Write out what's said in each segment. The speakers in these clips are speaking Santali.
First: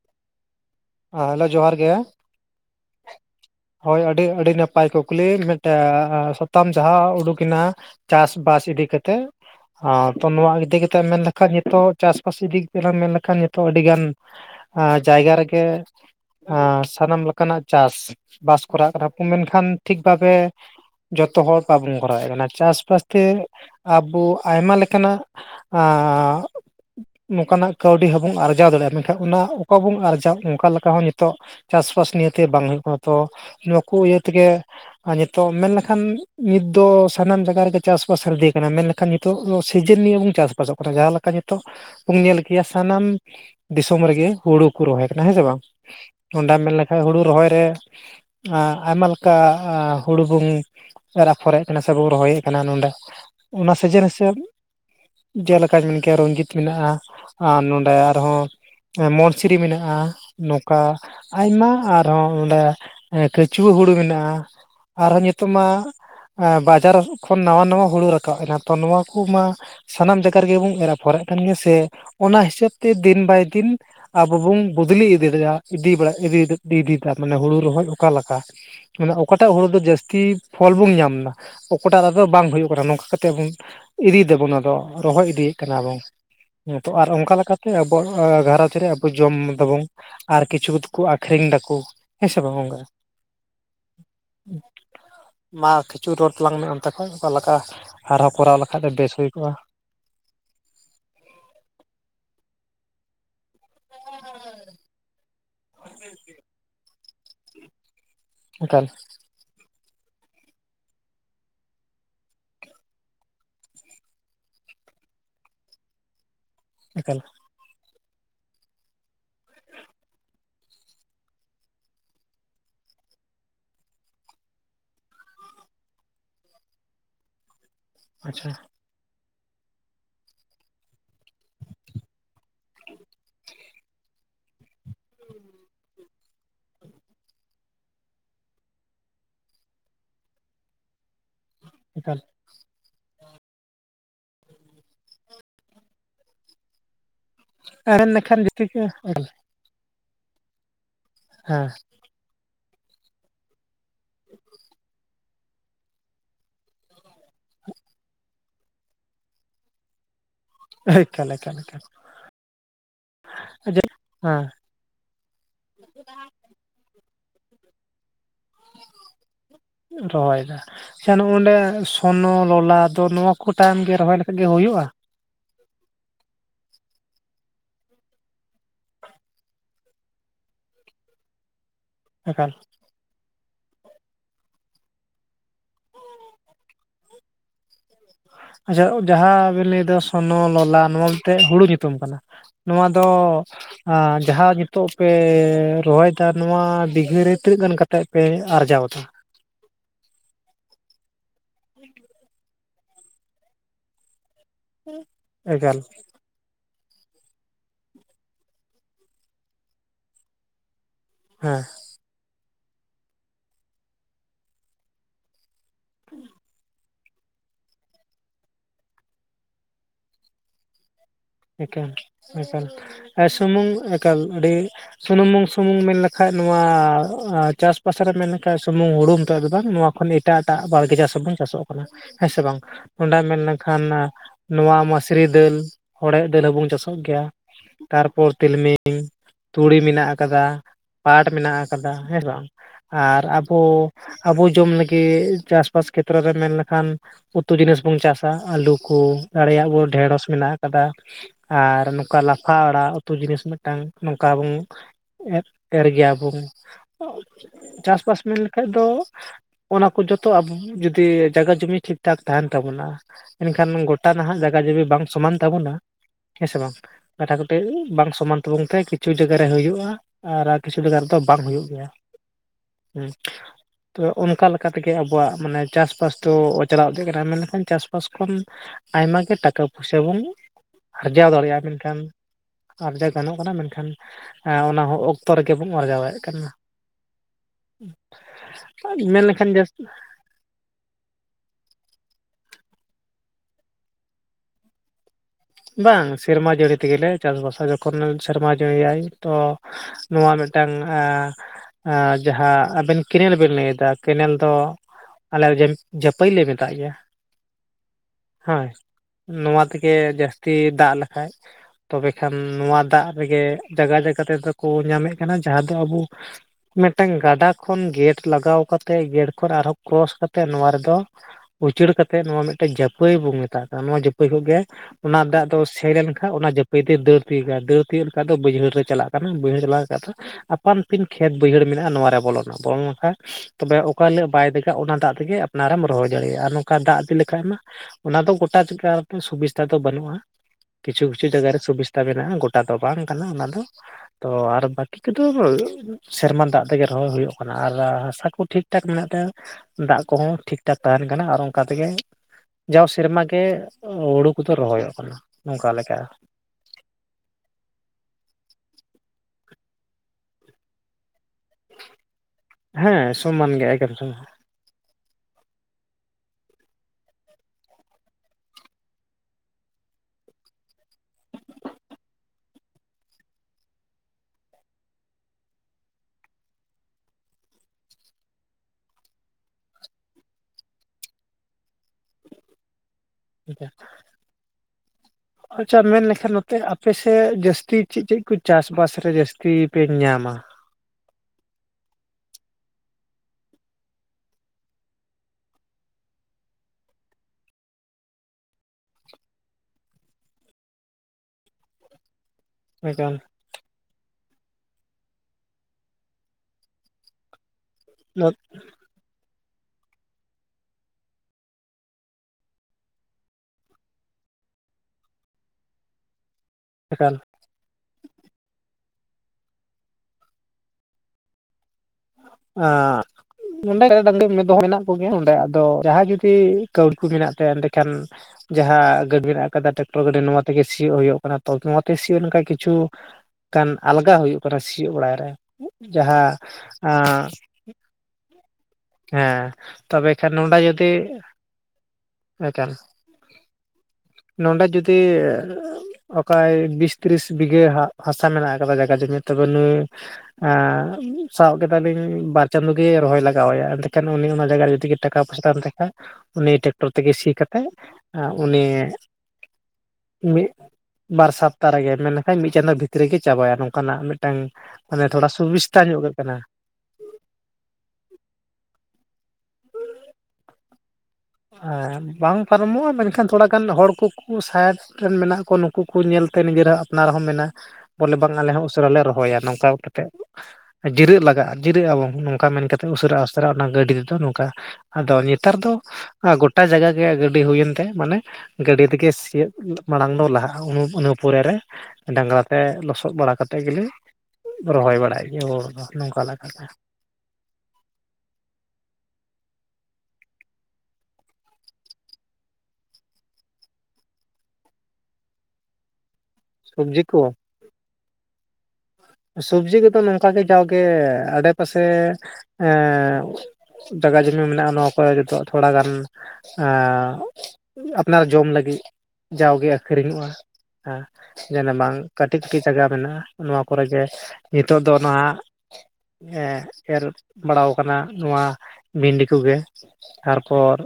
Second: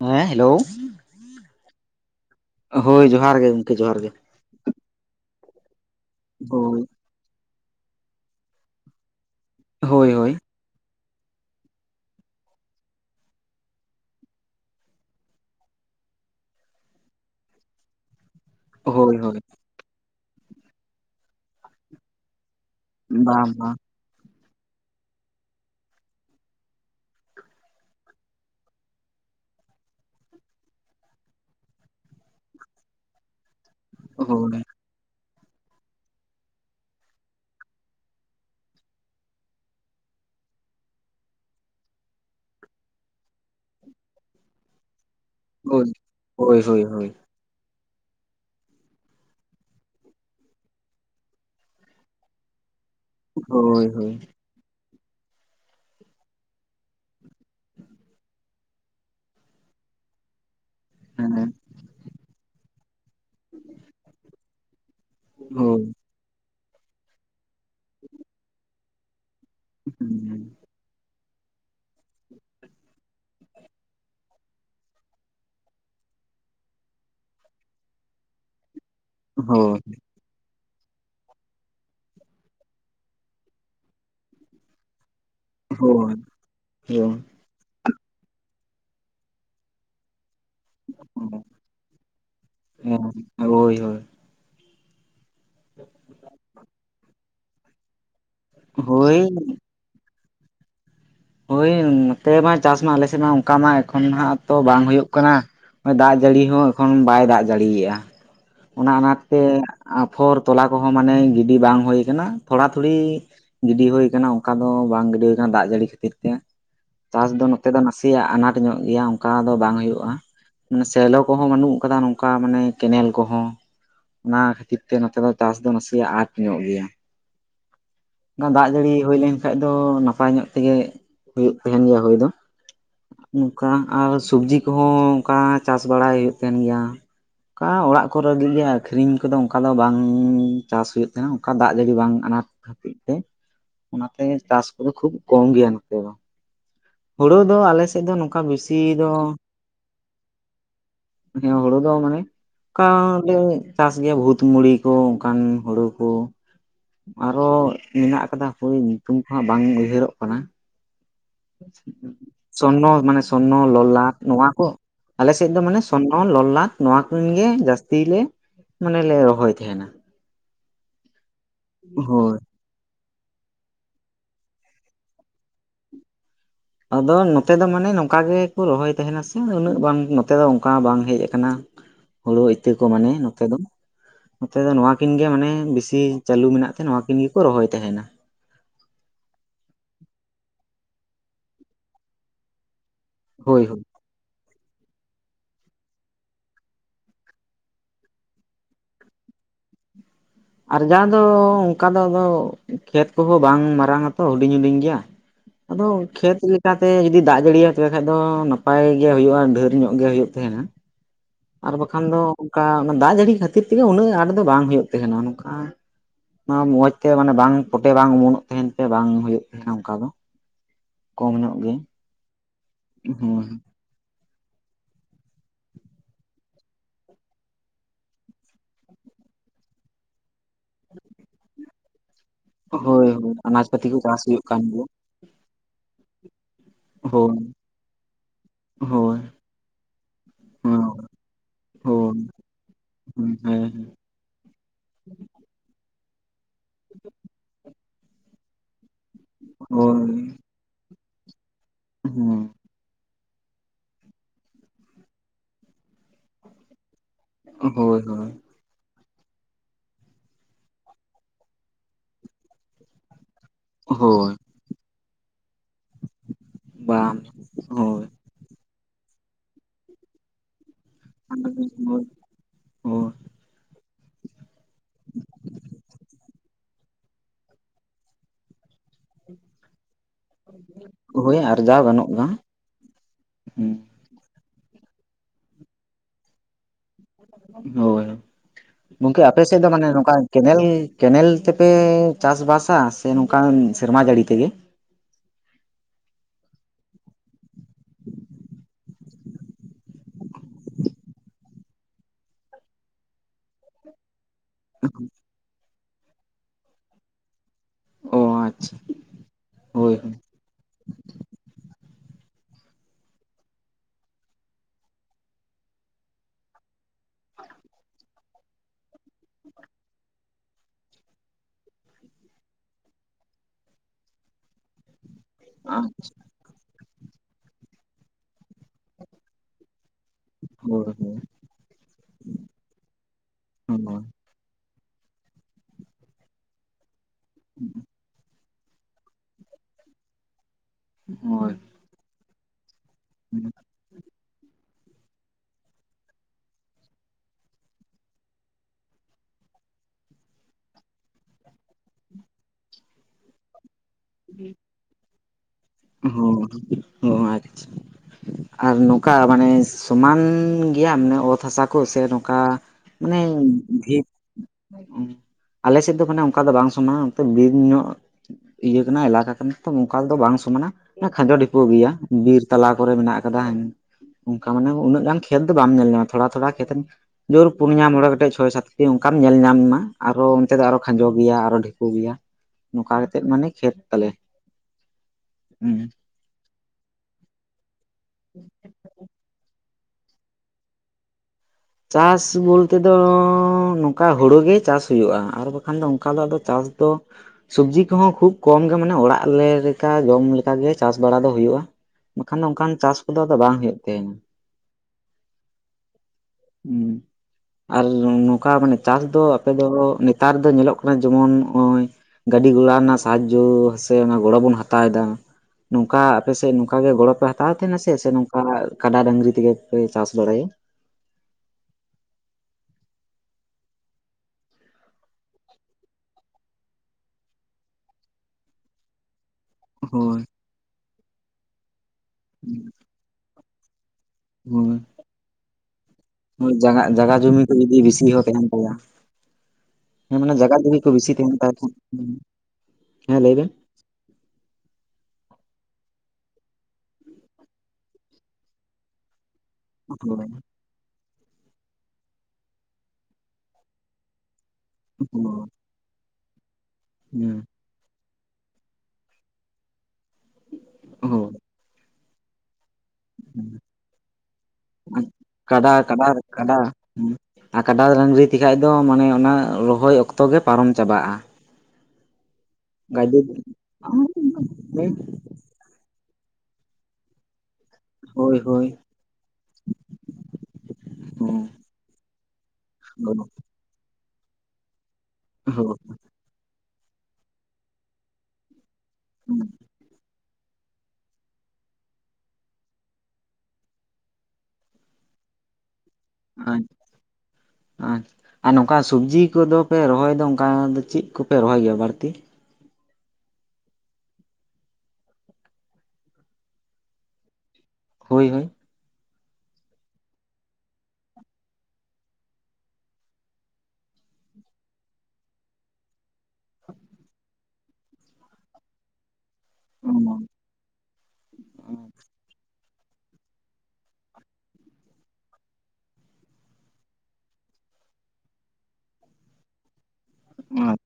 ᱦᱮᱸ ᱦᱮᱞᱳ [unintelligible] ᱦᱮᱞᱳ ᱡᱚᱦᱟᱨ ᱜᱮ ᱦᱳᱭ ᱡᱚᱦᱟᱨ ᱜᱮ ᱜᱚᱝ ᱦᱳᱭ ᱟᱹᱰᱤ ᱟᱹᱰᱤ ᱱᱟᱯᱟᱭ ᱠᱩᱠᱞᱤ ᱢᱤᱫᱴᱮᱱ ᱥᱟᱛᱟᱢ ᱦᱳᱭ ᱡᱟᱦᱟᱸ ᱩᱰᱩᱠᱮᱱᱟ ᱪᱟᱥ ᱵᱟᱥ ᱤᱫᱤ ᱠᱟᱛᱮᱜ ᱦᱳᱭ ᱛᱚ ᱦᱳᱭ ᱱᱚᱣᱟ ᱤᱫᱤ ᱢᱮᱱ ᱞᱮᱠᱷᱟᱡ ᱱᱤᱛᱚᱜ ᱪᱟᱥᱵᱟᱥ ᱤᱫᱤ ᱠᱟᱛᱮᱞᱟᱝ ᱢᱮᱱ ᱞᱮᱠᱷᱟᱱ ᱱᱤᱛᱚᱜ ᱟᱹᱰᱤᱜᱟᱱ ᱡᱟᱭᱜᱟ ᱨᱮᱜᱮ ᱥᱟᱱᱟᱢ ᱞᱮᱠᱟᱱᱟᱜ ᱪᱟᱥ ᱵᱟᱥ ᱠᱚᱨᱟᱜ ᱠᱟᱱᱟ ᱦᱳᱭ ᱠᱚ ᱦᱳᱭ ᱢᱮᱱᱠᱷᱟᱱ ᱴᱷᱤᱠ ᱵᱷᱟᱵᱮ ᱡᱚᱛᱚ ᱦᱚᱲ ᱵᱟᱵᱚᱱ ᱠᱚᱨᱟᱣᱮᱫ ᱠᱟᱱᱟ ᱪᱟᱥ ᱯᱟᱥ ᱛᱮ ᱵᱟᱝ ᱵᱟᱝ ᱟᱵᱚ ᱟᱭᱢᱟ ᱞᱮᱠᱟᱱᱟᱜ ᱟᱸᱜᱻ ᱱᱚᱝᱠᱟᱱᱟᱜ ᱠᱟᱹᱣᱰᱤ ᱦᱚᱸᱵᱚᱱ ᱟᱨᱡᱟᱣ ᱫᱟᱲᱮᱭᱟᱜ-ᱟ ᱢᱮᱱᱠᱷᱟᱡ ᱚᱱᱟ ᱚᱠᱟ ᱵᱚᱱ ᱟᱨᱡᱟᱣ ᱚᱱᱠᱟ ᱞᱮᱠᱟ ᱦᱚᱸ ᱱᱤᱛᱚᱜ ᱪᱟᱥᱵᱟᱥ ᱱᱤᱭᱟᱹᱛᱮ ᱵᱟᱝ ᱦᱩᱭᱩᱜ ᱠᱟᱱᱟ ᱛᱚ, ᱱᱚᱠᱩ ᱤᱭᱟᱹ ᱛᱮᱜᱮ ᱦᱳᱭ ᱟᱨ ᱱᱤᱛᱚᱜ ᱢᱮᱱ ᱞᱮᱠᱷᱟᱱ ᱱᱤᱛ ᱫᱚ ᱥᱟᱱᱟᱢ ᱡᱟᱭᱜᱟ ᱨᱮᱜᱮ ᱪᱟᱥᱵᱟᱥ ᱥᱟᱹᱨᱫᱤᱭ ᱠᱟᱱᱟ ᱢᱮᱱ ᱞᱮᱠᱷᱟᱱ ᱛᱚᱜ ᱫᱚ ᱥᱤᱡᱤᱱ ᱱᱤᱭᱮ ᱵᱚᱱ ᱪᱟᱥᱵᱟᱥᱚᱜ ᱠᱟᱱᱟ, ᱡᱟᱦᱟᱸ ᱞᱮᱠᱟ ᱱᱤᱛᱚᱜ ᱵᱚᱱ ᱧᱮᱞ ᱠᱮᱭᱟ ᱥᱟᱱᱟᱢ ᱫᱤᱥᱚᱢ ᱨᱮᱜᱮ ᱦᱩᱲᱩ ᱠᱚ ᱨᱚᱦᱚᱭ ᱠᱟᱱᱟ ᱦᱮᱸ ᱥᱮ ᱵᱟᱝ, ᱦᱳᱭ ᱦᱳᱭ ᱚᱸᱰᱮᱢ ᱢᱮᱱ ᱦᱳᱭ ᱞᱮᱠᱷᱟᱡ ᱦᱳᱭ ᱦᱩᱲᱩ ᱨᱚᱦᱚᱭ ᱨᱮ ᱟ-ᱟᱭᱢᱟ ᱞᱮᱠᱟ ᱟ ᱦᱩᱲᱩ ᱵᱚᱱ ᱮᱨ ᱟᱯᱷᱚᱨᱮᱫ ᱠᱟᱱᱟ ᱥᱮᱵᱚᱱ ᱨᱚᱦᱚᱭᱮᱫ ᱠᱟᱱᱟ ᱱᱚᱰᱮ ᱚᱱᱟ ᱦᱳᱭ ᱥᱤᱡᱤᱱ ᱦᱳᱭ ᱦᱤᱥᱟᱹᱵᱽ ᱡᱮᱞᱮᱠᱟᱧ ᱢᱮᱱ ᱠᱮᱭᱟ ᱨᱚᱧᱡᱤᱛ ᱢᱮᱱᱟᱜᱼᱟ ᱟᱨ ᱱᱚᱰᱮ ᱟᱨᱦᱚᱸ ᱢᱚᱱᱥᱤᱨᱤ ᱢᱮᱱᱟᱜᱼᱟ᱾ ᱱᱚᱝᱠᱟ ᱦᱮᱸ ᱟᱭᱢᱟ ᱟᱨᱦᱚᱸ ᱱᱚᱰᱮ ᱠᱟᱹᱪᱩᱣᱟᱹ ᱦᱩᱲᱩ ᱢᱮᱱᱟᱜᱼᱟ᱾ ᱟᱨᱦᱚᱸ ᱱᱤᱛᱚᱜ ᱢᱟ ᱦᱳᱭ ᱵᱟᱡᱟᱨ ᱠᱷᱚᱱ ᱱᱟᱶᱟ ᱱᱟᱶᱟ ᱦᱩᱲᱩ ᱨᱟᱠᱟᱵ ᱮᱱᱟ ᱛᱚ, ᱱᱚᱣᱟ ᱠᱩ ᱢᱟ ᱥᱟᱱᱟᱢ ᱡᱟᱜᱟ ᱦᱳᱭ ᱨᱮᱜᱮ ᱵᱚᱱ ᱮᱨ ᱟᱯᱷᱚᱨᱮᱫ ᱠᱟᱱ ᱜᱮᱭᱟ ᱥᱮ ᱚᱱᱟ ᱦᱤᱥᱟᱹᱵᱽ ᱛᱮ ᱫᱤᱱ ᱵᱟᱭ ᱫᱤᱱ ᱟᱵᱚ ᱵᱚᱱ ᱵᱚᱫᱞᱤ ᱤᱫᱤᱫᱮᱭᱟ ᱤᱫᱤ ᱵᱟᱲᱟᱭᱮᱫ ᱤᱫᱤ ᱤᱫᱤᱭᱮᱫᱟ ᱢᱟᱱᱮ ᱦᱩᱲᱩ ᱨᱚᱦᱚᱭ ᱚᱠᱟ ᱞᱮᱠᱟ, ᱢᱟᱱᱮ ᱚᱠᱟᱴᱟᱜ ᱦᱩᱲᱩ ᱫᱚ ᱡᱟᱹᱥᱛᱤ ᱯᱷᱚᱞ ᱵᱚᱱ ᱧᱟᱢ ᱮᱫᱟ ᱚᱠᱟᱴᱟᱜ ᱨᱮᱫᱚ ᱵᱟᱝ ᱦᱩᱭᱩᱜ ᱠᱟᱱᱟ ᱱᱚᱝᱠᱟ ᱠᱟᱛᱮᱫ ᱵᱚᱱ ᱤᱫᱤᱭ ᱫᱟᱵᱚᱱ ᱟᱫᱚ ᱨᱚᱦᱚᱭ ᱤᱫᱤ ᱠᱟᱱᱟ ᱵᱚᱱ ᱦᱳᱭ ᱛᱚ ᱟᱨ ᱦᱳᱭ ᱚᱱᱠᱟ ᱞᱮᱠᱟᱛᱮ ᱟᱵᱚᱣᱟᱜ ᱜᱷᱟᱨᱚᱸᱡᱽ ᱨᱮ ᱟᱵᱚ ᱡᱚᱢ ᱫᱟᱵᱚᱱ᱾ ᱟᱨ ᱠᱤᱪᱷᱩ ᱫᱚᱠᱚ ᱟᱠᱷᱨᱤᱧ ᱫᱟᱠᱚ ᱦᱮᱸᱥᱮ ᱵᱟᱝ ᱚᱝᱠᱟ ᱾ ᱦᱳᱭ ᱦᱳᱭ ᱢᱟ ᱠᱷᱤᱪᱩ ᱨᱚᱲ ᱛᱟᱞᱟᱝ ᱢᱮᱱ ᱚᱱᱛᱮ ᱠᱷᱚᱡ, ᱚᱠᱟ ᱞᱮᱠᱟ ᱟᱨᱦᱚᱸ ᱠᱚᱨᱟᱣ ᱞᱮᱠᱷᱟᱡ ᱫᱚ ᱵᱮᱥ ᱦᱳᱭ ᱦᱩᱭ ᱠᱚᱜᱼᱟ ᱾ ᱦᱳᱭ ᱱᱚᱛᱮ ᱢᱟ ᱪᱟᱥ ᱢᱟ ᱟᱞᱮ ᱥᱮᱫ ᱢᱟ ᱚᱱᱠᱟ ᱢᱟ ᱮᱠᱷᱚᱱ ᱦᱟᱸᱜ ᱛᱚ ᱵᱟᱝ ᱦᱳᱭᱳᱜ ᱠᱟᱱᱟ, ᱫᱟᱜ ᱡᱟᱹᱲᱤ ᱦᱚᱸ ᱮᱠᱷᱚᱱ ᱵᱟᱭ ᱫᱟᱜ ᱡᱟᱹᱲᱤᱭᱮᱜᱼᱟ᱾ ᱮᱠᱟᱞ ᱚᱱᱟ ᱟᱱᱟᱴ ᱛᱮ ᱟᱯᱷᱚᱨ ᱛᱚᱞᱟ ᱠᱚᱦᱚᱸ ᱢᱟᱱᱮ ᱜᱤᱰᱤ ᱵᱟᱝ ᱦᱩᱭ ᱠᱟᱱᱟ, ᱛᱷᱚᱲᱟ ᱛᱷᱩᱲᱤ ᱜᱤᱰᱤ ᱦᱳᱭ ᱟᱠᱟᱱᱟ ᱚᱱᱠᱟ ᱫᱚ ᱵᱟᱝ ᱜᱤᱰᱤ ᱦᱳᱭ ᱟᱠᱟᱱᱟ ᱫᱟᱜ ᱡᱟᱹᱲᱤ ᱠᱷᱟᱹᱛᱤᱨ ᱛᱮ, ᱮᱠᱟᱞ ᱪᱟᱥ ᱫᱚ ᱛᱮ ᱫᱚ ᱱᱟᱥᱮᱭᱟᱜ ᱟᱱᱟᱴ ᱧᱚᱜ ᱜᱮᱭᱟ, ᱚᱱᱠᱟ ᱫᱚ ᱵᱟᱝ ᱦᱳᱭᱳᱜᱼᱟ᱾ ᱥᱮᱞᱚ ᱠᱚᱦᱚᱸ ᱵᱟᱹᱱᱩᱜ ᱟᱠᱟᱫᱟ ᱱᱚᱝᱠᱟ ᱢᱟᱱᱮ ᱠᱮᱱᱮᱞ ᱠᱚᱦᱚᱸ᱾ ᱚᱱᱟ ᱠᱷᱟᱹᱛᱤᱨ ᱛᱮ ᱱᱚᱛᱮ ᱫᱚ ᱪᱟᱥ ᱫᱚ ᱱᱟᱥᱮᱭᱟᱜ ᱟᱸᱴ ᱧᱚᱜ ᱜᱮᱭᱟ᱾ ᱟᱪᱪᱷᱟ ᱫᱟᱜ ᱡᱟᱹᱲᱤ ᱦᱩᱭ ᱞᱮᱱᱠᱷᱟᱡ ᱫᱚ ᱱᱟᱯᱟᱭ ᱧᱚᱜ ᱛᱮᱜᱮ ᱦᱳᱭᱳᱜ ᱛᱟᱦᱮᱱ ᱜᱮᱭᱟ ᱦᱳᱭ ᱫᱚ ᱱᱚᱝᱠᱟ ᱟᱨ ᱥᱚᱵᱽᱡᱤ ᱠᱚᱦᱚᱸ ᱚᱱᱠᱟ ᱪᱟᱥ ᱵᱟᱲᱟᱭ ᱛᱟᱦᱮᱱ ᱜᱮᱭᱟ, ᱚᱱᱠᱟ ᱚᱲᱟᱜ ᱠᱚᱨᱮ ᱜᱮ ᱟᱹᱠᱷᱨᱤᱧ ᱠᱚᱫᱚ ᱚᱱᱠᱟ ᱫᱚ ᱵᱟᱝᱻ ᱪᱟᱥ ᱦᱩᱭᱩᱜ ᱛᱟᱦᱮᱱᱟ, ᱚᱱᱠᱟ ᱫᱟᱜ ᱡᱟᱹᱲᱤ ᱵᱟᱝ ᱮᱠᱟᱞ ᱟᱱᱟᱴ ᱠᱷᱟᱹᱛᱤᱨ ᱛᱮ ᱚᱱᱟᱛᱮ ᱪᱟᱥ ᱠᱚᱫᱚ ᱠᱷᱩᱵ ᱠᱚᱢ ᱜᱮᱭᱟ ᱱᱚᱛᱮ ᱫᱚ᱾ ᱦᱩᱲᱩ ᱫᱚ ᱟᱞᱮ ᱥᱮᱫ ᱮᱢᱮᱱ ᱫᱚ ᱞᱮᱠᱷᱟᱱ ᱱᱚᱝᱠᱟ ᱡᱩᱠᱛᱤ ᱵᱮᱥᱤ ᱜᱮ ᱫᱚ ᱮᱠᱟᱞ ᱦᱮᱸ ᱦᱳᱲᱳ ᱫᱚ ᱢᱟᱱᱮ ᱚᱱᱠᱟ ᱞᱮ ᱪᱟᱥ ᱜᱮᱭᱟ ᱵᱷᱩᱛ ᱢᱩᱲᱤ ᱠᱚ ᱾ ᱚᱱᱠᱟᱱ ᱦᱩᱲᱩ ᱠᱚ᱾ ᱟᱨᱦᱚᱸ ᱢᱮᱱᱟᱜ ᱟᱠᱟᱫᱟ ᱦᱟᱯᱳᱭ ᱧᱩᱛᱩᱢ ᱠᱚᱦᱚᱸ ᱵᱟᱝ ᱩᱭᱦᱟᱹᱨᱚᱜ ᱠᱟᱱᱟ᱾ ᱮᱠᱟᱞ ᱮᱠᱟᱞ ᱮᱠᱟᱞ ᱥᱚᱨᱱᱚ ᱢᱟᱱᱮ ᱥᱚᱨᱱᱚ ᱦᱮᱸ ᱞᱚᱞᱟᱴ ᱱᱚᱣᱟ ᱠᱚ ᱾ ᱟᱞᱮ ᱥᱮᱫ ᱫᱚ ᱢᱟᱱᱮ ᱥᱚᱨᱱᱚ, ᱞᱚᱞᱟᱴ ᱱᱚᱣᱟ ᱠᱤᱱ ᱜᱮ ᱡᱟᱹᱥᱛᱤ ᱞᱮ ᱢᱟᱱᱮᱞᱮ ᱨᱚᱦᱚᱭ ᱛᱟᱦᱮᱱᱟ᱾ ᱨᱚᱦᱚᱭᱫᱟ ᱟᱪᱪᱷᱟ ᱱᱚᱜ ᱱᱚᱸᱰᱮ ᱦᱳᱭ ᱥᱚᱨᱱᱚ ᱞᱚᱞᱟᱴ ᱫᱚ ᱱᱚᱣᱟ ᱠᱚ ᱴᱟᱝ ᱜᱮ ᱨᱚᱦᱚᱭ ᱞᱮᱠᱷᱟᱡ ᱜᱮ ᱦᱩᱭᱩᱜᱼᱟ? ᱟᱫᱚ ᱱᱚᱛᱮ ᱫᱚ ᱢᱟᱱᱮ ᱱᱚᱝᱠᱟ ᱜᱮᱠᱚ ᱨᱚᱦᱚᱭ ᱛᱟᱦᱮᱱᱟ ᱥᱮ ᱩᱱᱟᱹᱜ ᱵᱟᱝ ᱱᱚᱛᱮ ᱫᱚ ᱚᱱᱠᱟ ᱵᱟᱝ ᱦᱮᱡ ᱟᱠᱟᱱᱟ᱾ [inaudible] ᱦᱳᱲᱳ ᱤᱛᱟᱹᱠᱚ ᱢᱟᱱᱮ ᱱᱚᱛᱮ ᱫᱚ ᱱᱚᱛᱮ ᱫᱚ ᱱᱚᱣᱟᱠᱤᱱ ᱜᱮ ᱢᱟᱱᱮ ᱵᱤᱥᱤ ᱪᱟᱹᱞᱩ ᱢᱮᱱᱟᱜ ᱛᱮ, ᱱᱚᱣᱟ ᱠᱤᱱ ᱜᱮᱠᱚ ᱨᱚᱦᱚᱭ ᱛᱟᱦᱮᱱᱟ᱾ ᱟᱪᱪᱷᱟ ᱡᱟᱦᱟᱸ ᱵᱮᱱ ᱞᱟᱹᱭ ᱮᱫᱟ ᱥᱚᱱᱱᱚ ᱞᱚᱞᱟ ᱱᱚᱣᱟ ᱢᱤᱫᱴᱮᱡ ᱦᱩᱲᱩ ᱧᱩᱛᱩᱢ ᱠᱟᱱᱟ ᱾ ᱱᱚᱣᱟ ᱫᱚ ᱦᱳᱭ ᱦᱳᱭ ᱟᱸᱻ ᱡᱟᱦᱟᱸ ᱱᱤ ᱛᱚᱜ ᱯᱮ ᱨᱚᱦᱚᱭ ᱮᱫᱟ ᱾ ᱱᱚᱣᱟ ᱵᱤᱜᱷᱟᱹ ᱨᱮ ᱛᱤᱱᱟᱹᱜ ᱜᱟᱱ ᱠᱟᱛᱮᱫ ᱯᱮ ᱟᱨᱡᱟᱣ ᱮᱫᱟ? ᱟᱨᱡᱟᱣ ᱫᱚ ᱚᱱᱠᱟ ᱫᱚ ᱟᱫᱚ ᱠᱷᱮᱛ ᱠᱚᱦᱚᱸ ᱵᱟᱝ ᱢᱟᱨᱟᱝᱟ ᱛᱚ ᱦᱩᱰᱤᱧ ᱦᱩᱰᱤᱧ ᱜᱮᱭᱟ ᱾ ᱮᱠᱟᱞ ᱟᱫᱚ ᱠᱷᱮᱛ ᱞᱮ ᱠᱟᱛᱮ ᱡᱩᱫᱤ ᱫᱟᱜ ᱡᱟᱹᱲᱤᱭᱟᱭ ᱛᱚᱵᱮ ᱠᱷᱟᱡ ᱫᱚ ᱱᱟᱯᱟᱭ ᱜᱮ ᱦᱩᱭᱩᱜᱼᱟ ᱾ ᱰᱷᱮᱨ ᱧᱚᱜ ᱜᱮ ᱦᱩᱭᱩᱜ ᱛᱟᱦᱮᱱᱟ ᱾ ᱦᱮᱸ ᱵᱟᱠᱷᱟᱱ ᱫᱚ ᱚᱱᱠᱟ ᱚᱱᱟ ᱫᱟᱜ ᱡᱟᱹᱲᱤ ᱠᱷᱟᱹᱛᱤᱨ ᱛᱮᱜᱮ ᱩᱱᱟᱹᱜ ᱟᱸᱴ ᱫᱚ ᱵᱟᱝ ᱦᱩᱭᱩᱜ ᱛᱟᱦᱮᱱᱟ ᱾ ᱱᱚᱝᱠᱟ ᱚᱱᱟ ᱢᱚᱡᱽ ᱛᱮ ᱢᱟᱱᱮ ᱵᱟᱝ ᱯᱚᱴᱮ ᱵᱟᱝ ᱚᱢᱚᱱᱚᱜ ᱛᱟᱦᱮᱱ ᱛᱮ ᱵᱟᱝ ᱦᱩᱭᱩᱜ ᱛᱟᱦᱮᱱᱟ ᱚᱱᱠᱟ ᱫᱚ ᱾ ᱮᱠᱟᱞ ᱮᱠᱟᱞ ᱦᱳᱭ ᱥᱩᱢᱩᱝ ᱮᱠᱟᱞ ᱟᱹᱰᱤ ᱥᱩᱱᱩᱢᱩᱝ ᱥᱩᱢᱩᱝ ᱢᱮᱱ ᱞᱮᱠᱷᱟᱡ ᱱᱚᱣᱟ ᱟᱸ ᱪᱟᱥ ᱵᱟᱥ ᱨᱮ ᱢᱮᱱ ᱞᱮᱠᱷᱟᱡ ᱥᱩᱢᱩᱝ ᱦᱩᱲᱩ ᱢᱚᱛᱚ ᱫᱚ ᱵᱟᱝ ᱱᱚᱣᱟ ᱠᱷᱟᱹᱞᱤ ᱮᱴᱟᱜ ᱮᱴᱟᱜ ᱵᱟᱲᱜᱮ ᱪᱟᱥ ᱦᱚᱸ ᱵᱚᱱ ᱪᱟᱥᱚᱜ ᱠᱟᱱᱟ ᱾ ᱦᱮᱸᱥᱮ ᱵᱟᱝ ᱦᱳᱭ ᱱᱚᱰᱮ ᱦᱳᱭ ᱢᱮᱱ ᱟᱱᱟᱡ ᱞᱮᱠᱷᱟᱱ ᱯᱟᱹᱛᱤ ᱠᱚ ᱪᱟᱥ ᱦᱩᱭᱩᱜ ᱠᱟᱱ ᱱᱚᱣᱟ ᱜᱮᱭᱟ ᱢᱟᱥᱨᱤ ᱫᱟᱹᱞ ᱦᱚᱲᱮᱫ ᱫᱟᱹᱞ ᱦᱚ ᱵᱚᱱ ᱪᱟᱥ ᱦᱳᱭ ᱾ ᱛᱟᱨᱯᱚᱨ ᱛᱤᱞᱢᱤᱧ ᱛᱩᱲᱤ ᱢᱮᱱᱟᱜ ᱟᱠᱟᱫᱟ ᱦᱮᱸ, ᱯᱟᱴ ᱢᱮᱱᱟᱜ ᱟᱠᱟᱫᱟ ᱦᱳᱭ ᱦᱮᱸ ᱵᱟᱝ ᱟᱨ ᱦᱮᱸ ᱟᱵᱚ ᱦᱮᱸ, ᱟᱵᱚ ᱡᱚᱢ ᱞᱟᱹᱜᱤᱫ ᱪᱟᱥᱵᱟᱥ ᱠᱷᱮᱛᱨᱚ ᱨᱮ ᱢᱮᱱ ᱞᱮᱠᱷᱟᱱ ᱩᱛᱩ ᱡᱤᱱᱤᱥ ᱵᱚᱱ ᱪᱟᱥᱟ ᱟᱹᱞᱩ ᱠᱚ ᱾ [unintelligible] ᱦᱳᱭ ᱰᱷᱮᱸᱲᱚᱥ ᱢᱮᱱᱟᱜ ᱟᱠᱟᱫᱟ ᱟᱨ ᱱᱚᱝᱠᱟ ᱞᱟᱯᱷᱟ ᱦᱮᱸ ᱚᱲᱟᱜ ᱩᱛᱩ ᱡᱤᱱᱤᱥ ᱢᱤᱫᱴᱟᱝ ᱱᱚᱝᱠᱟ ᱵᱚᱱ ᱮ-ᱮᱨ ᱜᱮᱭᱟ ᱵᱚᱱ ᱾ ᱦᱳᱭ ᱪᱟᱥᱵᱟᱥ ᱦᱳᱭ ᱢᱮᱱ ᱞᱮ ᱠᱷᱟᱡ ᱫᱚ ᱚᱱᱟ ᱠᱚ ᱡᱚᱛᱚ ᱟᱵᱚ ᱡᱩᱫᱤ ᱡᱟᱭᱜᱟ ᱡᱩᱢᱤ ᱴᱷᱤᱠ ᱴᱷᱟᱠ ᱛᱟᱦᱮᱱ ᱛᱟᱵᱚᱱᱟ ᱾ ᱮᱱᱠᱷᱟᱱ ᱜᱚᱴᱟ ᱦᱳᱭ ᱱᱟᱦᱟᱜ ᱡᱟᱭᱜᱟ ᱡᱩᱢᱤ ᱵᱟᱝ ᱥᱚᱢᱟᱱ ᱛᱟᱵᱚᱱᱟ ᱦᱮᱸ ᱥᱮ ᱵᱟᱝ ᱾ ᱵᱟᱝ ᱾ ᱠᱟᱴᱷᱟ ᱠᱟᱹᱴᱤᱡ ᱵᱟᱝ ᱥᱚᱢᱟᱱ ᱛᱟᱵᱚᱱ ᱛᱮ ᱠᱤᱪᱷᱩ ᱡᱟᱭᱜᱟ ᱨᱮ ᱦᱩᱭᱩᱜᱼᱟ ᱟᱨ ᱠᱤᱪᱷᱩ ᱡᱟᱭᱜᱟ ᱛᱚ ᱵᱟᱝ ᱦᱩᱭᱩᱜ ᱜᱮᱭᱟ ᱦᱳᱭ ᱾ [inaudible] ᱦᱩᱸ ᱦᱳᱭ, ᱾ ᱛᱚᱵᱮ ᱚᱱᱠᱟ ᱞᱮᱠᱟ ᱛᱮᱜᱮ ᱟᱵᱚᱣᱟᱜ ᱢᱟᱱᱮ ᱪᱟᱥᱵᱟᱥ ᱫᱚ ᱚ ᱪᱟᱞᱟᱣ ᱤᱫᱤᱜ ᱠᱟᱱᱟ ᱢᱮᱱᱠᱷᱟᱱ ᱪᱟᱥᱵᱟᱥ ᱠᱷᱚᱱ ᱟᱭᱢᱟ ᱜᱮ ᱴᱟᱠᱟ ᱯᱩᱭᱥᱟᱹ ᱵᱚᱱ ᱟᱨᱡᱟᱣ ᱦᱳᱭ ᱫᱟᱲᱮᱭᱟᱜᱼᱟ ᱟᱨᱡᱟᱣ ᱢᱮᱱᱠᱷᱟᱱ ᱜᱟᱱᱚᱜ ᱜᱮᱭᱟ ᱟᱨᱡᱟᱣ ᱜᱟᱱᱚᱜ ᱠᱟᱱᱟ ᱢᱮᱱᱠᱷᱟᱱ ᱮᱸᱻ ᱚᱱᱟ ᱦᱚᱸ ᱚᱠᱛᱚ ᱨᱮᱜᱮ ᱵᱚᱱ ᱟᱨᱡᱟᱣᱮᱫ ᱠᱟᱱᱟ ᱾ ᱦᱳᱭ ᱜᱚᱝᱠᱮ ᱢᱮᱱ ᱟᱯᱮ ᱞᱮᱠᱷᱟᱱ ᱥᱮᱫ ᱫᱚ ᱡᱟᱥ ᱢᱟᱱᱮ ᱱᱚᱝᱠᱟ ᱠᱮᱱᱮᱞ ᱠᱮᱱᱮᱞ ᱛᱮᱯᱮ ᱪᱟᱥ ᱵᱟᱥᱟ ᱥᱮ ᱱᱚᱝᱠᱟᱱ ᱥᱮᱨᱢᱟ ᱡᱟᱹᱲᱤ ᱛᱮᱜᱮ? ᱵᱟᱝ, ᱥᱮᱨᱢᱟ ᱡᱟᱹᱲᱤ ᱛᱮᱜᱮ ᱞᱮ ᱪᱟᱥᱵᱟᱥᱟ ᱾ ᱡᱚᱠᱷᱚᱱ ᱥᱮᱨᱢᱟ ᱡᱟᱹᱲᱤᱭᱟᱭ ᱛᱚ ᱱᱚᱣᱟ ᱢᱤᱫᱴᱟᱝ ᱟᱸ ᱟᱸ ᱡᱟᱦᱟᱸ ᱟᱵᱮᱱ ᱠᱮᱱᱮᱞ ᱵᱮᱱ ᱞᱟᱹᱭ ᱮᱫᱟ ᱠᱮᱱᱮᱞ ᱫᱚ [inaudible] ᱟᱞᱮ ᱡᱟᱹ ᱡᱟᱹᱯᱟᱹᱭ ᱞᱮ ᱢᱮᱛᱟᱜ ᱜᱮᱭᱟ ᱚ ᱾ ᱦᱳᱭ ᱟᱪᱪᱷᱟ ᱱᱚᱣᱟ ᱛᱮᱜᱮ ᱦᱳᱭ ᱦᱳᱭ ᱡᱟᱹᱥᱛᱤ ᱫᱟᱜ ᱞᱮᱠᱷᱟᱡ ᱛᱚᱵᱮ ᱠᱷᱟᱱ ᱱᱚᱣᱟ ᱫᱟᱜ ᱨᱮᱜᱮ ᱡᱟᱭᱜᱟ ᱡᱟᱭᱜᱟ ᱛᱮᱫᱚ ᱠᱚ ᱧᱟᱢᱮᱫ ᱠᱟᱱᱟ ᱡᱟᱦᱟᱸ ᱫᱚ ᱟᱵᱚ ᱢᱤᱫᱴᱟᱝ ᱜᱟᱰᱟ ᱠᱷᱚᱱ ᱜᱮᱴ ᱞᱟᱜᱟᱣ ᱠᱟᱛᱮᱜ ᱜᱮᱴ ᱠᱷᱚᱱ ᱟᱨᱦᱚᱸ ᱠᱨᱚᱥ ᱠᱟᱛᱮᱫ ᱱᱚᱣᱟ ᱨᱮᱫᱚ ᱩᱪᱟᱹᱲ ᱠᱟᱛᱮᱜ ᱱᱚᱣᱟ ᱢᱤᱫᱴᱮᱡ ᱡᱟᱹᱯᱟᱹᱭ ᱵᱚᱱ ᱢᱮᱛᱟᱜ ᱠᱟᱱᱟ ᱾ ᱱᱚᱣᱟ ᱡᱟᱹᱯᱟᱹᱭ ᱠᱷᱚᱡ ᱜᱮ ᱚᱱᱟ ᱫᱟᱜ ᱫᱚ ᱟ ᱥᱮ ᱦᱟᱸᱜ ᱚᱱᱟ ᱡᱟᱹᱯᱟᱹᱭ ᱛᱮᱭ ᱫᱟᱹᱲ ᱛᱤᱭᱟᱹᱜᱟ, ᱫᱟᱹᱲ ᱛᱤᱭᱳᱜ ᱞᱮᱠᱷᱟᱡ ᱫᱚ ᱵᱟᱹᱭᱦᱟᱹᱲ ᱨᱮ ᱪᱟᱞᱟᱜ ᱠᱟᱱᱟ ᱾ ᱵᱟᱹᱭᱦᱟᱹᱲ ᱪᱟᱞᱟᱣ [unintelligible] ᱟᱯᱟᱱ ᱦᱳᱭ ᱟᱯᱤᱱ ᱦᱳᱭ ᱠᱷᱮᱛ ᱵᱟᱹᱭᱦᱟᱹᱲ ᱢᱮᱱᱟᱜᱼᱟ, ᱱᱚᱣᱟ ᱨᱮ ᱵᱚᱞᱚᱱᱟ ᱾ ᱵᱚᱞᱚᱱ ᱞᱮᱠᱷᱟᱱ ᱛᱚᱵᱮ ᱦᱳᱭ ᱚᱠᱟ ᱦᱤᱞᱳᱜ ᱵᱟᱭ ᱫᱟᱜᱟ ᱚᱱᱟ ᱫᱟᱜ ᱛᱮᱜᱮ ᱟᱯᱱᱟᱨᱮᱢ ᱨᱚᱦᱚᱭ ᱫᱟᱲᱮᱭᱟᱜᱼᱟ ᱾ ᱟᱨ ᱱᱚᱝᱠᱟ ᱫᱟᱜ ᱤᱫᱤ ᱞᱮᱠᱷᱟᱡ ᱢᱟ ᱚᱱᱟ ᱫᱚ ᱜᱚᱴᱟ ᱪᱮᱫᱠᱟ ᱥᱩᱵᱤᱛᱟ ᱫᱚ ᱵᱟᱹᱱᱩᱜᱼᱟ ᱾ ᱠᱤᱪᱷᱩ ᱠᱤᱪᱷᱩ ᱡᱟᱭᱜᱟ ᱦᱳᱭ ᱨᱮ ᱥᱩᱵᱤᱥ ᱛᱟ ᱢᱮᱱᱟᱜᱼᱟ ᱜᱚᱴᱟ ᱫᱚ ᱵᱟᱝ ᱠᱟᱱᱟ ᱚᱱᱟ ᱫᱚ ᱾ ᱛᱚ ᱟᱨ ᱵᱟᱠᱤ ᱠᱚᱫᱚ ᱥᱮᱨᱢᱟ ᱫᱟᱜ ᱛᱮᱜᱮ ᱨᱚᱦᱚᱭ ᱦᱩᱭᱩᱜ ᱠᱟᱱᱟ ᱾ ᱟᱨ ᱦᱟᱥᱟ ᱠᱚ ᱴᱷᱤᱠ ᱴᱷᱟᱠ ᱢᱮᱱᱟᱜ ᱛᱮ ᱫᱟᱜ ᱠᱚᱦᱚᱸ ᱴᱷᱤᱠᱴᱷᱟᱠ ᱛᱟᱦᱮᱸᱱ ᱠᱟᱱᱟ ᱟᱨ ᱚᱱᱠᱟ ᱛᱮᱜᱮ ᱡᱟᱣ ᱥᱮᱨᱢᱟ ᱜᱮ ᱠᱩᱫᱚ ᱨᱚᱦᱚᱭᱚᱜ ᱠᱟᱱᱟ ᱱᱚᱝᱠᱟ ᱞᱮᱠᱟ᱾ ᱦᱩᱸ ᱦᱩᱸ ᱟᱪᱪᱷᱟ᱾ ᱟᱨ ᱱᱚᱠᱟ ᱢᱟᱱᱮ ᱥᱚᱢᱟᱱ ᱜᱮᱭᱟ ᱢᱟᱱᱮ ᱚᱛ ᱦᱟᱥᱟ ᱠᱚ ᱥᱮ ᱱᱚᱠᱟ ᱦᱮᱸ ᱢᱟᱱᱮ ᱥᱚᱢᱟᱱ ᱜᱮ ᱮᱠᱮᱱ ᱵᱷᱤᱛ ᱥᱚᱢᱟᱱ ᱚ ᱟᱞᱮ ᱥᱮᱫ ᱫᱚ ᱢᱟᱱᱮ ᱚᱱᱠᱟ ᱫᱚ ᱵᱟᱝ ᱥᱚᱢᱟᱱᱟ ᱵᱤᱨ ᱧᱚᱜ ᱤᱭᱟᱹ ᱠᱟᱱᱟ ᱮᱞᱟᱠᱟ ᱠᱟᱱᱟ ᱛᱚ ᱚᱝᱠᱟᱞ ᱫᱚ ᱵᱟᱝ ᱥᱚᱢᱟᱱᱟ᱾ ᱚᱱᱟ ᱠᱷᱟᱸᱡᱚ ᱰᱷᱤᱯᱟᱹ ᱜᱮᱭᱟ ᱵᱤᱨ ᱛᱟᱞᱟ ᱠᱚᱨᱮ ᱢᱮᱱᱟᱜ ᱠᱟᱫᱟ ᱚᱝᱠᱟ ᱢᱟᱱᱮ ᱩᱱᱟᱹᱜ ᱜᱟᱱ ᱠᱷᱮᱛ ᱫᱚ ᱵᱟᱢ ᱧᱮᱞ ᱧᱟᱢᱟ ᱛᱷᱚᱲᱟ ᱛᱷᱚᱲᱟ ᱠᱷᱮᱛᱮᱢ ᱡᱳᱨ ᱯᱩᱱᱭᱟ ᱢᱚᱬᱮ ᱜᱚᱴᱮᱡ ᱪᱷᱚᱭ ᱥᱟᱛ ᱴᱤ ᱚᱱᱠᱟᱢ ᱧᱮᱞ ᱧᱟᱢ ᱢᱟ, ᱟᱨᱚ ᱚᱱᱛᱮ ᱫᱚ ᱟᱨᱚ ᱠᱷᱟᱸᱡᱚ ᱜᱮᱭᱟ ᱟᱨᱚ ᱦᱚᱸ ᱰᱷᱤᱯᱩ ᱜᱮᱭᱟ᱾ [inaudible] ᱱᱚᱠᱟ ᱠᱟᱛᱮᱜ ᱢᱟᱱᱮ ᱠᱷᱮᱛ ᱛᱟᱞᱮ᱾ ᱦᱩᱸ ᱟᱪᱪᱷᱟ ᱢᱮᱱᱞᱠᱷᱟᱱ ᱱᱚᱛᱮ ᱟᱯᱮ ᱥᱮᱫ ᱡᱟᱹᱥᱛᱤ ᱪᱤᱫ ᱪᱤᱫ ᱠᱚ ᱪᱟᱥᱼᱵᱟᱥ ᱨᱮ ᱡᱟᱹᱥᱛᱤ ᱯᱮ ᱧᱟᱢᱟ? ᱪᱟᱥ ᱵᱚᱞᱛᱮ ᱫᱚ ᱱᱚᱝᱠᱟ ᱦᱩᱲᱩᱜ ᱜᱮ ᱪᱟᱥ ᱦᱩᱭᱩᱜᱼᱟ, ᱟᱨ ᱵᱟᱠᱷᱟᱱ ᱫᱚ ᱚᱱᱠᱟ ᱫᱚ ᱟᱫᱚ ᱪᱟᱥ ᱫᱚ ᱥᱚᱵᱡᱤ ᱠᱚᱦᱚᱸ ᱠᱷᱩᱵ ᱠᱚᱢ ᱜᱮ ᱢᱟᱱᱮ ᱚᱲᱟᱜ ᱞᱮᱠᱟ ᱡᱚᱢ ᱞᱮᱠᱟ ᱜᱮ ᱪᱟᱥ ᱵᱟᱲᱟ ᱫᱚ ᱦᱳᱭᱳᱜᱼᱟ᱾ ᱵᱟᱠᱷᱟᱱ ᱚᱱᱠᱟᱱ ᱪᱟᱥ ᱮᱠᱟᱞ ᱠᱚᱫᱚ ᱟᱫᱚ ᱵᱟᱝᱳᱜ ᱛᱟᱦᱮᱧ᱾ ᱦᱩᱸ ᱟᱨ ᱱᱚᱛ ᱱᱚᱝᱠᱟ ᱢᱟᱱᱮ ᱪᱟᱥ ᱫᱚ ᱟᱯᱮ ᱫᱚ ᱱᱮᱛᱟᱨ ᱫᱚ ᱧᱮᱞᱚᱜ ᱠᱟᱱᱟ ᱡᱮᱢᱚᱱ ᱱᱚᱜᱼᱚᱭ ᱜᱟᱹᱰᱤ ᱜᱷᱚᱲᱟ ᱨᱮᱱᱟᱜ ᱥᱟᱦᱟᱡᱡᱳ ᱥᱮ ᱜᱚᱲᱚ ᱵᱚᱱ ᱦᱟᱛᱟᱣ ᱫᱟ ᱱᱚᱝᱠᱟ ᱟᱯᱮᱥᱮᱜ ᱱᱚᱝᱠᱟ ᱜᱮ ᱮᱠᱟᱞ ᱜᱚᱲᱚᱯᱮ ᱦᱟᱛᱟᱣ ᱛᱟᱦᱮᱸᱱᱟ ᱥᱮ ᱥᱮ ᱱᱚᱝᱠᱟ ᱠᱟᱰᱟ ᱰᱟᱹᱝᱨᱤ ᱛᱮᱜᱮ ᱯᱮ ᱪᱟᱥ ᱵᱟᱲᱟᱭᱟ? ᱟᱸᱜ ᱱᱚᱸᱰᱮ ᱰᱟᱝᱨᱤ ᱢᱮ ᱫᱚ ᱦᱚ ᱢᱮᱱᱟᱜ ᱠᱚᱜᱮᱭᱟ ᱚᱸᱰᱮ ᱟᱫᱚ ᱡᱟᱦᱟᱸᱭ ᱡᱩᱫᱤ ᱠᱟᱹᱣᱲᱰᱤ ᱠᱚ ᱢᱮᱱᱟᱜ ᱛᱟᱭᱟ ᱮᱸᱰᱮᱠᱷᱟᱱ ᱡᱟᱦᱟᱸ ᱜᱟᱹᱰ ᱢᱮᱱᱟᱜᱼᱟ ᱟᱠᱟᱫᱟ ᱴᱟᱠᱴᱚᱨ ᱦᱳᱭ ᱜᱟᱹᱰᱤ ᱱᱚᱣᱟ ᱛᱮᱜᱮ ᱥᱤᱭᱳᱜ ᱦᱩᱭᱩᱜ ᱠᱟᱱᱟ ᱛᱚ ᱱᱚᱣᱟᱛᱮ ᱥᱤᱭᱳᱜ ᱞᱮᱱᱠᱷᱟᱱ ᱠᱤᱪᱷᱩ ᱠᱟᱱ ᱟᱞᱜᱟ ᱦᱩᱭᱩᱜ ᱠᱟᱱᱟ ᱥᱤᱭᱳᱜ ᱵᱟᱲᱟᱭ ᱨᱮ ᱡᱟᱦᱟᱸ ᱦᱳᱭ ᱡᱟᱜᱟ ᱡᱟᱜᱟ ᱟᱸ ᱡᱩᱢᱤ ᱠᱚ ᱡᱩᱫᱤ ᱵᱮᱥᱤ ᱦᱚᱸ ᱛᱟᱦᱮᱸᱱ ᱛᱟᱭᱟ, ᱦᱮᱸ ᱛᱚᱵᱮ ᱦᱮᱸ ᱠᱷᱟᱱ ᱢᱟᱱᱮ ᱱᱚᱰᱮ ᱡᱟᱜᱟ ᱡᱩᱫᱤ ᱠᱚ ᱵᱮᱥᱤ ᱛᱟᱦᱮᱸᱱ ᱛᱟᱭ ᱠᱷᱟᱡ, ᱮᱠᱟᱞ ᱦᱮᱸ ᱞᱟᱹᱭ ᱵᱮᱱ ᱱᱚᱰᱮ ᱡᱩᱫᱤ ᱚᱠᱚᱭ ᱵᱤᱥ ᱛᱤᱨᱤᱥ ᱵᱤᱜᱷᱟᱹ ᱦᱟᱸᱜ ᱦᱟᱥᱟ ᱢᱮᱱᱟᱜ ᱠᱟᱫᱟ ᱡᱟᱜᱟ ᱡᱩᱢᱤ ᱛᱚᱵᱮ ᱱᱩᱭ ᱥᱟᱵ ᱠᱮᱫᱟᱞᱤᱧ ᱵᱟᱨ ᱪᱟᱸᱫᱩ ᱜᱮ ᱨᱚᱦᱚᱭ ᱞᱟᱜᱟᱣᱮᱭᱟ ᱮᱱᱰᱮᱠᱷᱟᱱ ᱩᱱᱤ ᱚᱱᱟ ᱡᱟᱜᱟ ᱨᱮ ᱡᱩᱫᱤ ᱴᱟᱠᱟ ᱯᱚᱭᱥᱟ ᱛᱟᱢ ᱛᱟᱭ ᱠᱷᱟᱱᱡ ᱩᱱᱤ ᱴᱮᱠᱴᱚᱨ ᱛᱮᱜᱮ ᱥᱤ ᱠᱟᱛᱮ ᱮᱸ ᱩᱱᱤ ᱢᱤᱫ ᱵᱟᱨ ᱥᱚᱯᱛᱟ ᱨᱮᱜᱮ ᱢᱮᱱᱠᱷᱟᱡ ᱢᱤᱫ ᱪᱟᱸᱫᱳ ᱵᱷᱤ ᱛᱨᱤ ᱨᱮᱜᱮ ᱪᱟᱵᱟᱭᱟ ᱱᱚᱝᱠᱟᱱᱟᱜ ᱢᱤᱫᱴᱟᱝ ᱢᱟᱱᱮ ᱛᱷᱚᱲᱟ ᱥᱩᱵᱤᱥᱛᱟ ᱧᱚᱜᱟᱜ ᱠᱟᱱᱟ᱾ ᱦᱩᱸ ᱟ ᱠᱟᱰᱟ ᱰᱟᱝᱨᱤ ᱛᱮᱠᱷᱟᱡ ᱫᱚ ᱢᱟᱱᱮ ᱚᱱᱟ ᱨᱚᱦᱚᱭ ᱚᱠᱛᱚ ᱜᱮ ᱯᱟᱨᱚᱢ ᱪᱟᱵᱟᱜᱼᱟ᱾ ᱦᱮᱸ ᱵᱟᱝ ᱯᱟᱨᱚᱢᱚᱜᱼᱟ ᱜᱟᱡᱮ ᱢᱮᱱᱠᱷᱟᱱ ᱛᱷᱚᱲᱟ ᱜᱟᱱ ᱦᱚᱲ ᱠᱩᱠᱩ ᱥᱟᱭᱰ ᱨᱮᱱ ᱢᱮᱱᱟᱜ ᱠᱚ ᱱᱩᱠᱩ ᱩᱱᱠᱩ ᱠᱚ ᱧᱮᱞᱛᱮ ᱱᱤᱡᱮᱨ ᱟᱜ ᱟᱯᱱᱟᱨ ᱦᱚᱸ ᱢᱮᱱᱟ ᱵᱚᱞᱮ ᱵᱟᱝ ᱦᱳᱭ ᱟᱞᱮ ᱦᱚᱸ ᱦᱳᱭ ᱦᱳᱭ ᱩᱥᱟᱹᱨᱟ ᱞᱮ ᱨᱚᱦᱚᱭᱟ ᱱᱚᱝᱠᱟ ᱠᱟᱛᱮᱜ ᱡᱤᱨᱟᱹᱜ ᱞᱟᱜᱟᱜᱼᱟ ᱡᱤᱨᱟᱹᱜ ᱟᱵᱚᱱ ᱱᱚᱝᱠᱟ ᱢᱮᱱᱛᱮᱫ ᱩᱥᱟᱹᱨᱟ ᱱᱮᱛᱟᱨᱟᱜ ᱚᱱᱟ ᱜᱟᱹᱰᱤ ᱛᱮᱫᱚ ᱱᱚᱝᱠᱟ ᱟᱫᱚ ᱱᱮᱛᱟᱨ ᱫᱚ ᱟ-ᱜᱚᱴᱟ ᱡᱟᱜᱟ ᱜᱮ ᱜᱟᱹᱰᱤ ᱦᱩᱭᱮᱱ ᱛᱮ ᱢᱟᱱᱮ ᱜᱟᱹᱰᱤ ᱛᱮᱜᱮ ᱥᱤᱭᱚᱜ ᱢᱟᱲᱟᱝ ᱫᱚ ᱞᱟᱦᱟᱜᱼᱟ᱾ ᱩᱱᱩ ᱤᱱᱟᱹ ᱯᱚᱨᱮ ᱨᱮ ᱰᱟᱝᱨᱟ ᱛᱮ ᱞᱚᱥᱚᱫ ᱵᱟᱲᱟ ᱠᱟᱛᱮ ᱜᱮᱞᱮ ᱨᱚᱦᱚᱭ ᱵᱟᱲᱟᱭ ᱜᱮ ᱚ ᱱᱚᱝᱠᱟᱱᱟᱜ ᱠᱟᱛᱷᱟ᱾ ᱟᱪᱪᱷᱟ ᱟᱨ ᱱᱚᱝᱠᱟ ᱥᱚᱵᱡᱤ ᱠᱚᱫᱚ ᱯᱮ ᱨᱚᱦᱚᱭ ᱫᱚ ᱚᱝᱠᱟ ᱫᱚ ᱪᱮᱫ ᱠᱚᱯᱮ ᱨᱚᱦᱚᱭ ᱜᱮᱭᱟ ᱵᱟᱹᱲᱛᱤ? ᱥᱚᱵᱡᱤ ᱠᱚ? ᱦᱳᱭ ᱦᱳᱭ᱾ ᱥᱚᱵᱽᱡᱤ ᱠᱚᱫᱚ ᱱᱚᱝᱠᱟᱜᱮ ᱡᱟᱣᱜᱮ ᱟᱰᱮᱯᱟᱥᱮ ᱮᱸ ᱡᱟᱭᱜᱟ ᱡᱚᱢᱤ ᱢᱮᱱᱟᱜᱼᱟ ᱱᱚᱣᱟ ᱠᱚᱨᱮ ᱡᱚᱛᱚ ᱟᱜ ᱛᱷᱚᱲᱟᱜᱟᱱ ᱮᱸ ᱟᱯᱱᱟᱨ ᱡᱚᱢ ᱞᱟᱹᱜᱤᱫ, ᱡᱟᱣᱜᱮ ᱟᱹᱷᱨᱤᱧᱚᱜᱼᱟ ᱦᱮᱸ ᱡᱟᱣ ᱜᱮ ᱟᱹᱠᱷᱨᱤᱧᱚᱜ-ᱟ ᱦᱟᱸ ᱡᱮᱱᱮ ᱵᱟᱝ ᱠᱟᱹᱴᱤᱡ ᱜᱤ ᱡᱟᱭᱜᱟ ᱢᱮᱱᱟᱜᱼᱟ ᱱᱚᱣᱟ ᱠᱚ ᱠᱚᱨᱮ ᱜᱮ ᱱᱤᱛᱚᱜ ᱫᱚ ᱚᱱᱟ ᱦᱟᱜ ᱦᱮᱸ ᱮᱨ ᱵᱟᱲᱟᱣ ᱠᱟᱱᱟ ᱱᱚᱣᱟ ᱢᱤᱱᱤ ᱠᱚᱜᱮ᱾ ᱟᱪᱪᱷᱟ ᱛᱟᱨᱯᱚᱨ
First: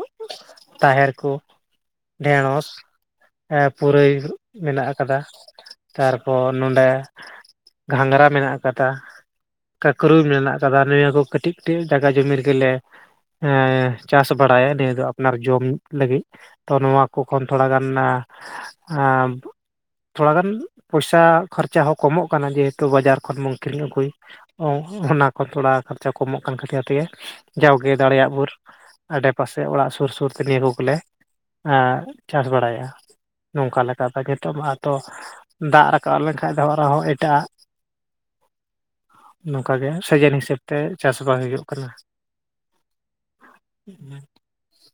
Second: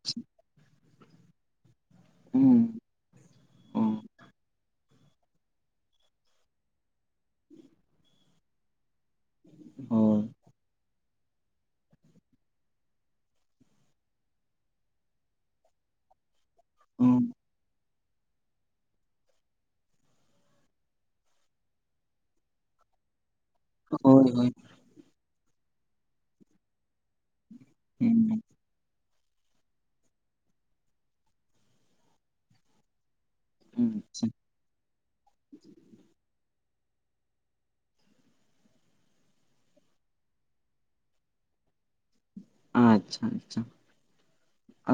ᱛᱟᱦᱮᱨ ᱠᱩ ᱰᱷᱮᱬᱚᱥ ᱦᱮᱸ ᱯᱩᱨᱟᱹᱭ ᱢᱮᱱᱟᱜ ᱟᱠᱟᱫᱟ, ᱛᱟᱨᱯᱚᱨ ᱱᱚᱸᱰᱮ ᱜᱷᱟᱸᱜᱨᱟ ᱢᱮᱱᱟᱜ ᱟᱠᱟᱫᱟ, ᱠᱟᱹᱠᱨᱩᱞ ᱢᱮᱱᱟᱜ ᱠᱟᱫᱟ ᱱᱤᱭᱟᱹ ᱠᱚ ᱠᱟᱹᱴᱤᱡ, ᱴᱤᱡ ᱡᱟᱭᱜᱟ ᱡᱩᱢᱤ ᱨᱮᱜᱮᱞᱮ ᱪᱟᱥ ᱵᱟᱲᱟᱭᱟ ᱱᱤᱭᱟᱹ ᱫᱚ ᱟᱯᱱᱟᱨ ᱡᱚᱢ ᱞᱟᱹᱜᱤᱫ, ᱛᱚ ᱱᱚᱣᱟ ᱠᱚ ᱠᱷᱚᱱ, ᱛᱷᱚᱲᱟᱜᱟᱱ ᱛᱷᱚᱲᱟᱜᱟᱱ ᱯᱚᱭᱥᱟ ᱠᱷᱚᱨᱪᱟ ᱦᱚᱸ ᱠᱚᱢᱚᱜ ᱠᱟᱱᱟ ᱡᱮᱦᱮᱛᱩ ᱵᱟᱡᱟᱨ ᱠᱷᱚᱱ ᱵᱚᱱ ᱠᱤᱨᱤᱧ ᱟᱹᱜᱩᱭ ᱦᱳᱭ ᱦᱳᱭ ᱚ ᱚᱱᱟ ᱠᱷᱚᱱ ᱛᱷᱚᱲᱟ ᱠᱷᱚᱨᱪᱟ ᱠᱚᱢᱚᱜ ᱠᱟᱱ ᱠᱷᱟᱹᱛᱤᱨ ᱛᱮᱜᱮ ᱡᱟᱣᱜᱮ ᱫᱟᱲᱮᱭᱟᱜ ᱵᱷᱩᱨ, ᱟᱰᱮᱯᱟᱥᱮ ᱚᱲᱟᱜ ᱥᱩᱨ ᱥᱩᱨᱛᱮ ᱞᱤᱵᱩ ᱠᱚᱞᱮ ᱮᱸ ᱪᱟᱥ ᱵᱟᱲᱟᱭᱟ, ᱱᱚᱝᱠᱟ ᱦᱳᱭ ᱞᱮᱠᱟᱛᱮ ᱡᱚᱛᱚᱢ ᱟᱛᱳ ᱫᱟᱜ ᱨᱟᱠᱟᱵ ᱞᱮᱠᱷᱟᱫ ᱫᱚ ᱟᱨᱦᱚᱸ ᱴᱟᱜ ᱱᱚᱝᱠᱟ ᱜᱮ ᱥᱮᱡᱮᱱ ᱦᱤᱥᱟᱹᱵ ᱛᱮ ᱪᱟᱥ ᱵᱟᱝ ᱦᱩᱭᱩᱜ ᱠᱟᱱᱟ᱾ ᱟᱪᱪᱷᱟ ᱟᱪᱪᱷᱟ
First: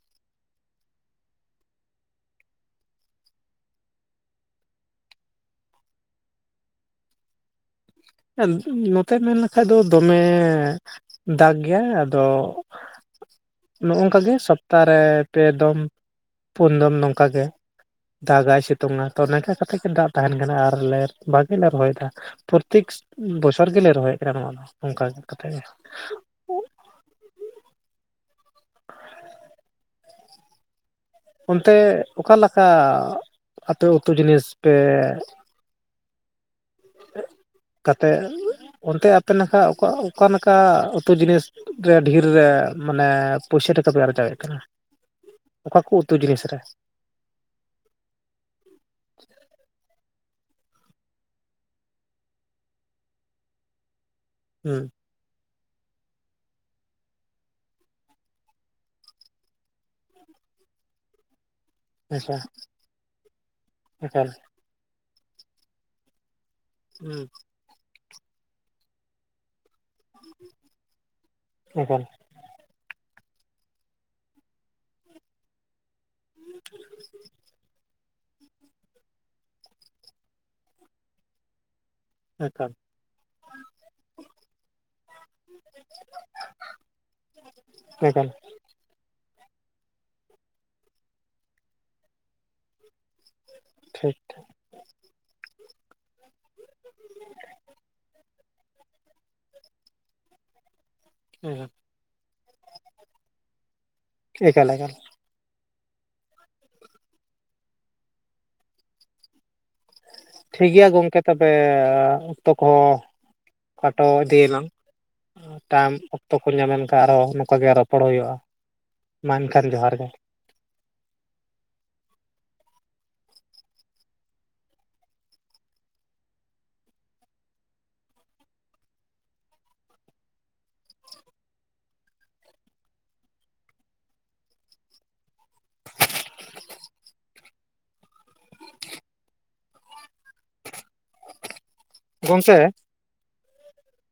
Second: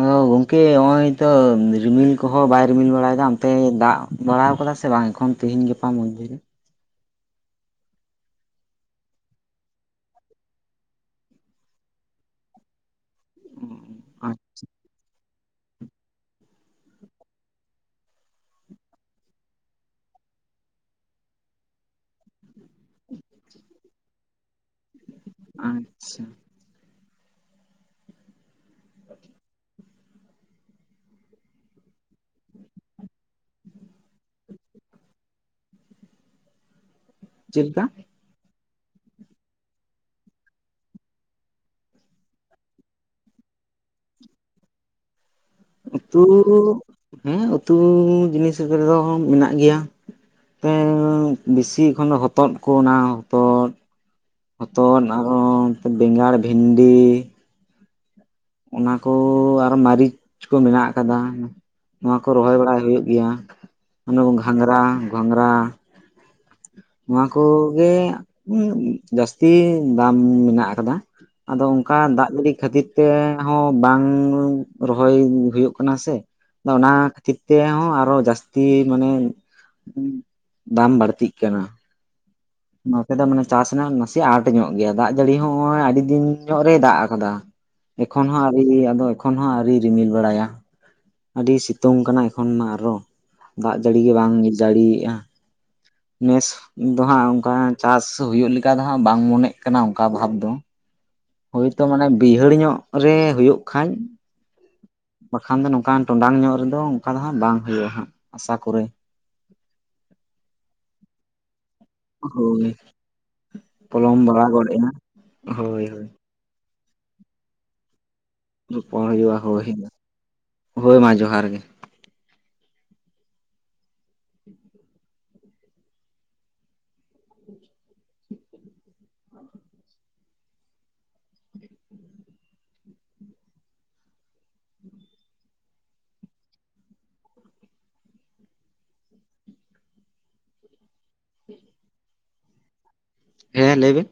ᱚ ᱜᱚᱝᱠᱮ ᱦᱸᱚᱭ ᱛᱚ ᱨᱤᱢᱤᱞ ᱠᱚᱦᱚᱸ ᱵᱟᱭ ᱨᱤᱢᱤᱞ ᱵᱟᱲᱟᱭᱮᱫᱟ ᱚᱱᱛᱮ ᱫᱟᱜ ᱵᱟᱲᱟᱣ ᱟᱠᱟᱫᱟ ᱥᱮ ᱵᱟᱝ ᱮᱠᱷᱚᱱ ᱛᱤᱦᱤᱧ ᱜᱟᱯᱟ ᱢᱚᱫᱽᱫᱷᱮ ᱨᱮ᱾ ᱱᱚᱛᱮ ᱢᱮᱱ ᱞᱮᱠᱷᱟ ᱫᱚ ᱫᱚᱢᱮ ᱫᱟᱜᱽ ᱜᱮᱭᱟᱭ ᱟᱫᱚ ᱱᱚᱜᱝᱠᱟᱜᱮ ᱥᱚᱯᱛᱟ ᱟᱨᱮ ᱯᱮ ᱫᱚᱢ ᱯᱩᱱ ᱫᱚᱢ ᱱᱚᱝᱠᱟ ᱜᱮ, ᱫᱟᱜᱟᱭ ᱥᱤᱛᱩᱝᱼᱟ ᱛᱚ ᱱᱚᱤᱝᱠᱟ ᱠᱟᱛᱮᱫ ᱜᱮ ᱫᱟᱜ ᱛᱟᱦᱮᱱ ᱠᱟᱱᱟ ᱟᱨᱞᱮ ᱵᱷᱟᱜᱮ ᱞᱮ ᱨᱚᱦᱚᱭᱮᱫᱟ᱾ ᱯᱨᱚᱛᱮᱠ ᱵᱚᱪᱷᱚᱨ ᱜᱮᱞᱮ ᱨᱚᱦᱚᱭᱮᱫ ᱠᱟᱱᱟ ᱱᱚᱣᱟ ᱫᱚ ᱚᱱᱠᱟ ᱠᱟᱛᱮᱫ ᱜᱮ᱾ ᱟᱪᱪᱷᱟ ᱪᱮᱫ [inaudible] ᱚᱱᱛᱮ ᱚᱠᱟᱮᱠᱟ ᱟᱹᱛᱩ ᱟᱛᱩ ᱡᱤᱱᱤᱥ ᱯᱮ, ᱞᱮᱠᱟ ᱠᱟᱛᱮᱫ ᱚᱱᱛᱮ ᱟᱯᱮ ᱱᱟᱠᱟᱷ ᱚᱠᱟᱞᱮᱠᱟ ᱩᱛᱩ ᱡᱤᱱᱤᱥ ᱨᱮ ᱰᱷᱤᱨ ᱨᱮ ᱢᱟᱱᱮ ᱯᱚᱭᱥᱟ ᱴᱟᱠᱟ ᱯᱮ ᱟᱨᱡᱟᱣ ᱮᱜ ᱠᱟᱱᱟ, ᱚᱠᱟ ᱠᱚ ᱩᱛᱩ ᱡᱤᱱᱤᱥ ᱨᱮ ᱦᱮᱸ ᱩᱛᱩ ᱡᱤᱱᱤᱥ ᱠᱚᱨᱮᱫᱚ ᱢᱮᱱᱟᱜ ᱜᱮᱭᱟ, ᱮᱸ ᱵᱤᱥᱤ ᱠᱷᱚᱱ ᱦᱚᱛᱚᱫ ᱠᱚ ᱚᱱᱟ ᱦᱚᱛᱚᱫ, ᱦᱩᱸ ᱦᱚᱛᱚᱫ ᱟᱨ ᱦᱚᱸ ᱵᱮᱸᱜᱟᱲ ᱵᱷᱮᱱᱰᱤ ᱚᱱᱟ ᱠᱚ ᱟᱨ ᱢᱟᱹᱨᱤᱪ ᱠᱚ ᱢᱮᱱᱟᱜ ᱟᱠᱟᱫᱟ᱾ ᱱᱚᱣᱟ ᱠᱚ ᱟᱪᱪᱷᱟ ᱨᱚᱦᱚᱭ ᱵᱟᱲᱟᱭ ᱦᱩᱭᱩᱜ ᱜᱮᱭᱟ ᱮᱠᱟᱞ ᱜᱷᱟᱸᱝᱨᱟ ᱜᱷᱟᱸᱝᱨᱟ, ᱦᱩᱸ ᱱᱚᱣᱟ ᱠᱚᱜᱮ, ᱩᱸ ᱡᱟᱹᱥᱛᱤ ᱫᱟᱢ ᱢᱮᱱᱟᱜ ᱟᱠᱟᱫᱟ ᱟᱫᱚ ᱚᱱᱠᱟ ᱮᱠᱟᱞ ᱫᱟᱜ ᱡᱟᱹᱲᱤ ᱠᱷᱟᱹᱛᱤᱨ ᱛᱮ ᱦᱚᱸ ᱵᱟᱝ ᱨᱚᱦᱚᱭ ᱦᱩᱭᱩᱜ ᱠᱟᱱᱟ ᱥᱮ ᱟᱫᱚ ᱚᱱᱟ ᱠᱷᱟᱹᱛᱤᱨ ᱛᱮᱦᱚᱸ ᱟᱨᱚ ᱡᱟᱹᱥ ᱛᱤ ᱢᱟᱱᱮ ᱫᱟᱢ ᱵᱟᱹᱲᱛᱤᱜ ᱠᱟᱱᱟ, [inaudible] ᱱᱚᱛᱮ ᱫᱚ ᱢᱟᱱᱮ ᱪᱟᱥ ᱨᱮᱱᱟᱜ ᱱᱟᱥᱮ ᱟᱸᱴ ᱧᱚᱜ ᱜᱮᱭᱟ ᱫᱟᱜ ᱡᱟᱹᱲᱤ ᱦᱚᱸ ᱱᱚᱜᱭ ᱟᱹᱰᱤ ᱫᱤᱱ ᱧᱚᱜ ᱨᱮᱭ ᱫᱟᱜ ᱠᱟᱫᱟ᱾ [inaudible] ᱮᱠᱷᱚᱱ ᱦᱚᱸ ᱟᱹᱣᱨᱤ ᱞᱟ. ᱭᱟ ᱮᱠᱷᱚᱱ ᱦᱚᱸ ᱟᱹᱣᱨᱤ ᱨᱤᱢᱤᱞ ᱵᱟᱲᱟᱭᱟ, ᱟᱹᱰᱤ ᱥᱤᱛᱩᱝ ᱠᱟᱱᱟ ᱮᱠᱷᱚᱱ ᱢᱟ, ᱟᱨᱚ ᱫᱟᱜ ᱡᱟᱹᱲᱤ ᱜᱮ, ᱴᱷᱤᱠ ᱵᱟᱝ ᱡᱟᱹᱲᱤ ᱭᱮᱜᱼᱟ ᱾ ᱱᱮᱥ ᱫᱚ ᱦᱟᱸᱜ, ᱚᱱᱠᱟ ᱪᱟᱥ ᱦᱩᱭᱩᱜ ᱞᱟᱹᱜᱤᱫ ᱠᱟ ᱫᱚ ᱦᱟᱸᱜ, ᱵᱟᱝ ᱢᱚᱱᱮᱜ ᱠᱟᱱᱟ, ᱚᱱᱠᱟ ᱵᱷᱟᱵᱽ ᱫᱚ ᱦᱳᱭ ᱛᱳ, ᱢᱟᱱᱮ ᱵᱟᱹᱭᱦᱟᱹᱲ ᱧᱚᱜ ᱨᱮ, ᱦᱳᱭᱳᱜ ᱠᱷᱟᱱ ᱮᱠᱟᱞ ᱮᱠᱟᱞ ᱾ ᱵᱟᱠᱷᱟᱱ ᱫᱚ, ᱱᱚᱝᱠᱟᱱ ᱴᱚᱸᱰᱟᱝ ᱧᱚᱜ ᱨᱮᱫᱚ, ᱚᱱᱠᱟ ᱫᱚ ᱦᱟᱸᱜ, ᱵᱟᱝ ᱦᱩᱭᱩᱜᱼᱟ ᱦᱟᱸᱜ, ᱟᱥᱟ ᱠᱚᱨᱮ ᱾ ᱴᱷᱤᱠ ᱜᱮᱭᱟ ᱜᱚᱝᱠᱮ ᱾ ᱛᱚᱵᱮ, ᱚᱠᱛᱚ ᱦᱳᱭ ᱠᱚᱦᱚᱸ, ᱠᱷᱟᱴᱚ ᱯᱚᱞᱚᱢ ᱤᱫᱤ ᱵᱟᱲᱟ ᱭᱟᱞᱟᱝ, ᱜᱚᱫ ᱮᱱᱟ ᱦᱳᱭ ᱴᱟᱭᱮᱢ ᱦᱳᱭ ᱚᱠᱛᱚ ᱠᱚ, ᱧᱟᱢᱮᱱ ᱠᱷᱟᱱ ᱟᱨᱚᱸ, ᱱᱚᱝᱠᱟ ᱜᱮ, ᱨᱚᱯᱚᱲ ᱦᱳᱭᱳᱜᱼᱟ ᱾ ᱨᱚᱯᱚᱲ ᱦᱩᱭᱩᱜᱼᱟ, ᱦᱳᱭ ᱾ ᱦᱳᱭ ᱢᱟ, ᱡᱚᱦᱟᱨ ᱜᱮ ᱾ [inaudible] ᱜᱚᱝᱥᱮ ᱾ ᱦᱮᱸ, ᱞᱟᱹᱭ ᱵᱮᱱ?